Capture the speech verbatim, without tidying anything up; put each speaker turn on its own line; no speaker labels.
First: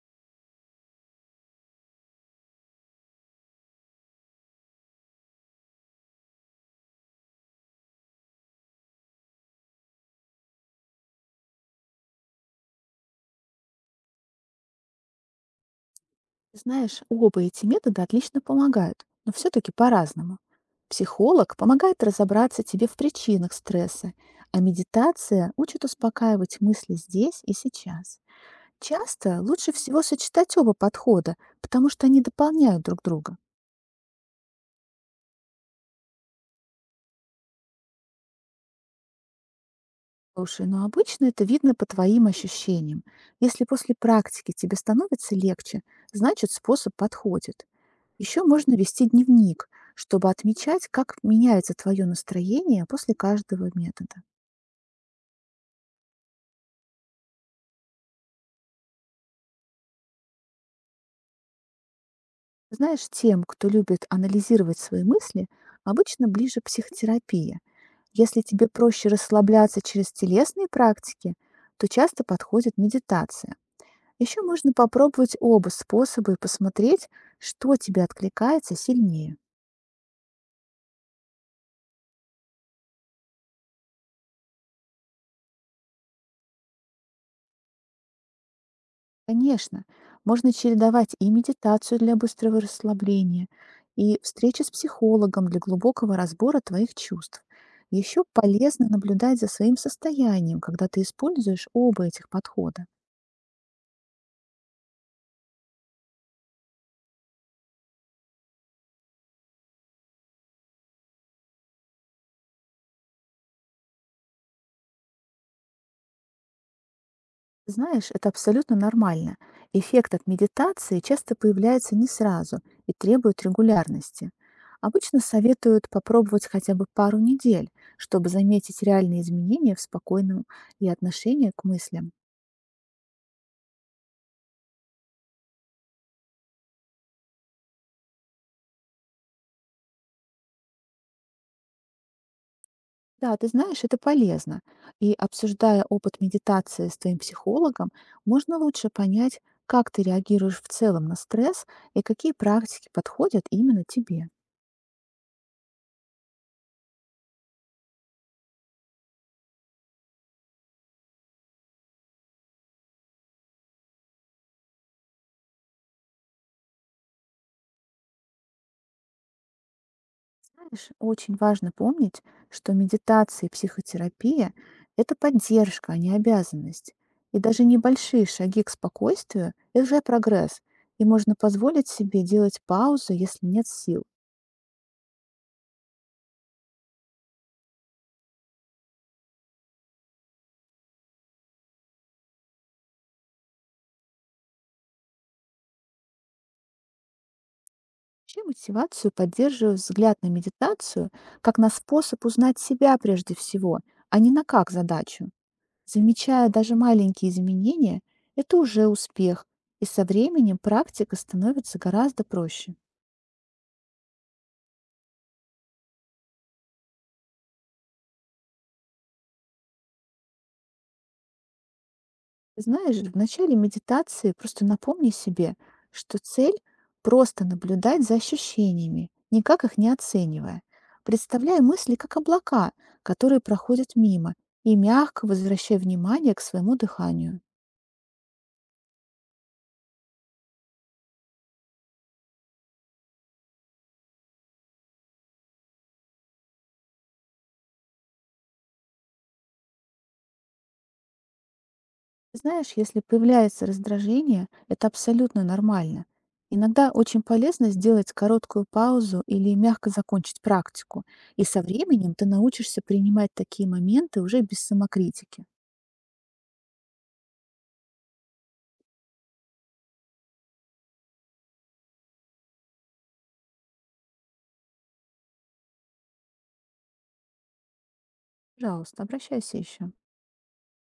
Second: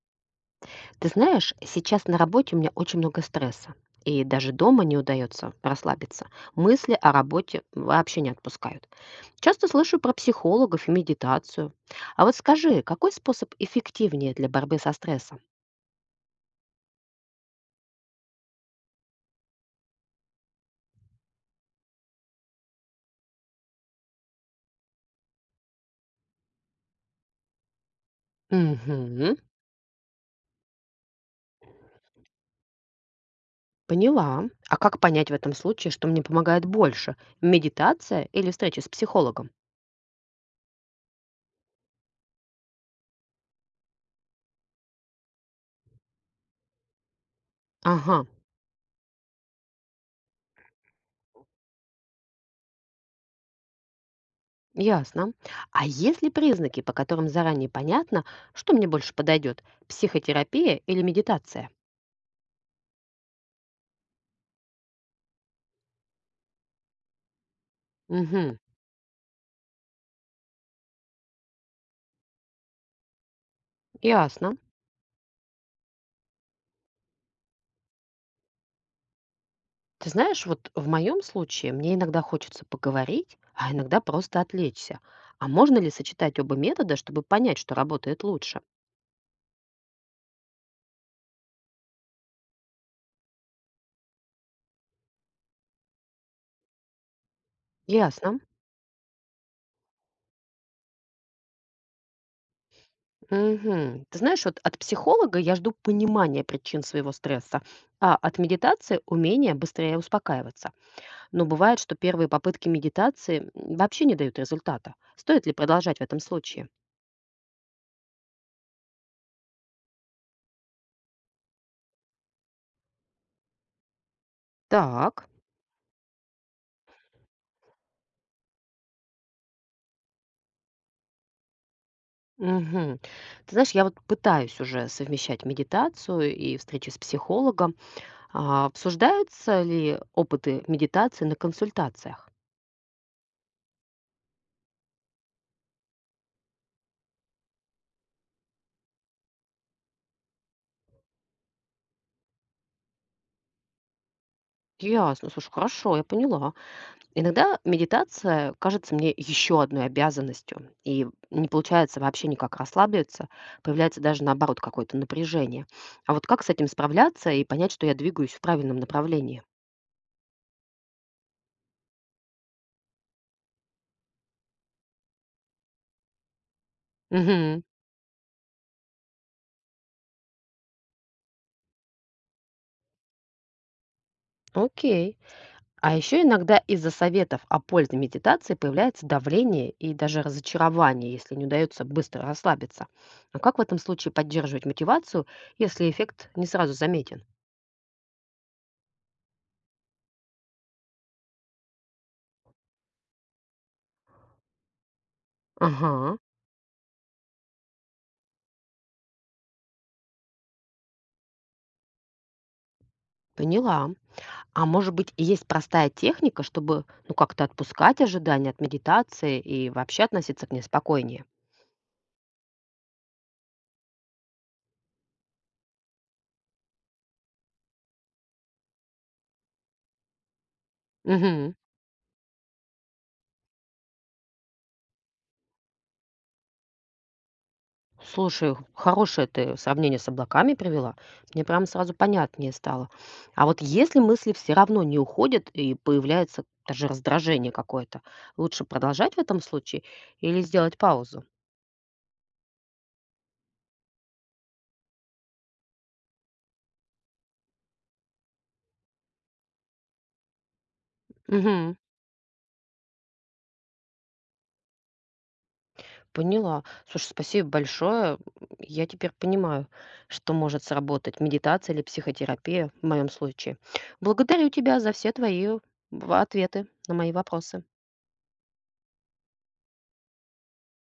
Ты знаешь, сейчас на работе у меня очень много стресса, и даже дома не удается расслабиться. Мысли о работе вообще не отпускают. Часто слышу про психологов и медитацию. А вот скажи, какой способ эффективнее для борьбы со стрессом?
Знаешь, оба эти метода отлично помогают, но все-таки по-разному. Психолог помогает разобраться тебе в причинах стресса, а медитация учит успокаивать мысли здесь и сейчас.
Угу,
Часто лучше всего сочетать оба подхода, потому что они дополняют друг друга.
поняла. А как понять в этом случае, что мне помогает больше? Медитация или встреча с психологом?
Слушай, но обычно это видно по твоим ощущениям. Если после практики тебе становится легче, значит способ подходит.
Ага,
Еще можно вести дневник, чтобы отмечать, как меняется твое настроение после каждого метода.
ясно. А есть ли признаки, по которым заранее понятно, что мне больше подойдет? Психотерапия или медитация?
Знаешь, тем, кто любит анализировать свои мысли, обычно ближе психотерапия. Если
Мгм.
тебе проще расслабляться через телесные практики, то часто подходит медитация. Еще
Ясно.
можно попробовать оба способа и посмотреть, что тебе откликается сильнее.
Ты знаешь, вот в моем случае мне иногда хочется поговорить, а иногда просто отвлечься. А можно ли сочетать оба метода, чтобы понять, что работает лучше?
Конечно, можно чередовать и медитацию для быстрого расслабления, и встречи с психологом для глубокого разбора твоих чувств. Еще
Ясно.
полезно наблюдать за своим состоянием, когда ты используешь оба этих подхода.
Мгм. Ты знаешь, вот от психолога я жду понимания причин своего стресса, а от медитации умения быстрее успокаиваться. Но бывает, что первые попытки медитации м, вообще не дают результата. Стоит ли продолжать в этом случае?
Знаешь, это абсолютно нормально. Эффект от медитации часто появляется не сразу и требует регулярности. Обычно
Так.
советуют попробовать хотя бы пару недель, чтобы заметить реальные изменения в спокойном и отношении к мыслям.
Мгм. Ты знаешь, я вот пытаюсь уже совмещать медитацию и встречи с психологом. А, обсуждаются ли опыты медитации на консультациях?
Да, ты знаешь, это полезно. И обсуждая опыт медитации с твоим психологом, можно лучше понять, как ты реагируешь в целом на стресс и какие практики подходят именно тебе.
Ясно, слушай, хорошо, я поняла. Иногда медитация кажется мне еще одной обязанностью, и не получается вообще никак расслабиться, появляется даже наоборот какое-то напряжение. А вот как с этим справляться и понять, что я двигаюсь в правильном направлении?
Знаешь, очень важно помнить, что медитация и психотерапия– это поддержка, а не обязанность. И
Мгм.
даже небольшие шаги к спокойствию– это уже прогресс, и можно позволить себе делать паузу, если нет сил.
Окей. А еще иногда из-за советов о пользе медитации появляется давление и даже разочарование, если не удается быстро расслабиться. А как в этом случае поддерживать мотивацию, если эффект не сразу заметен?
Вообще мотивацию поддерживаю взгляд на медитацию как на способ узнать себя прежде всего, а не на как задачу.
Ага,
Замечая даже маленькие изменения, это уже успех, и со временем практика становится гораздо проще.
поняла. А может быть, и есть простая техника, чтобы ну как-то отпускать ожидания от медитации и вообще относиться к ней спокойнее?
Знаешь, в начале медитации просто напомни себе, что цель– просто наблюдать за ощущениями, никак их не оценивая.
Угу.
Представляй мысли как облака, которые проходят мимо, и мягко возвращай внимание к своему дыханию.
Слушай, х- хорошее ты сравнение с облаками привела. Мне прям сразу понятнее стало. А вот если мысли все равно не уходят и появляется даже раздражение какое-то, лучше продолжать в этом случае или сделать паузу?
Знаешь, если появляется раздражение, это абсолютно нормально. Иногда очень полезно сделать короткую паузу или мягко закончить практику. И со
Угу,
временем ты научишься принимать такие моменты уже без самокритики.
поняла. Слушай, спасибо большое. Я теперь понимаю, что может сработать медитация или психотерапия в моем случае. Благодарю тебя за все твои в- ответы на мои вопросы.
Пожалуйста, обращайся еще.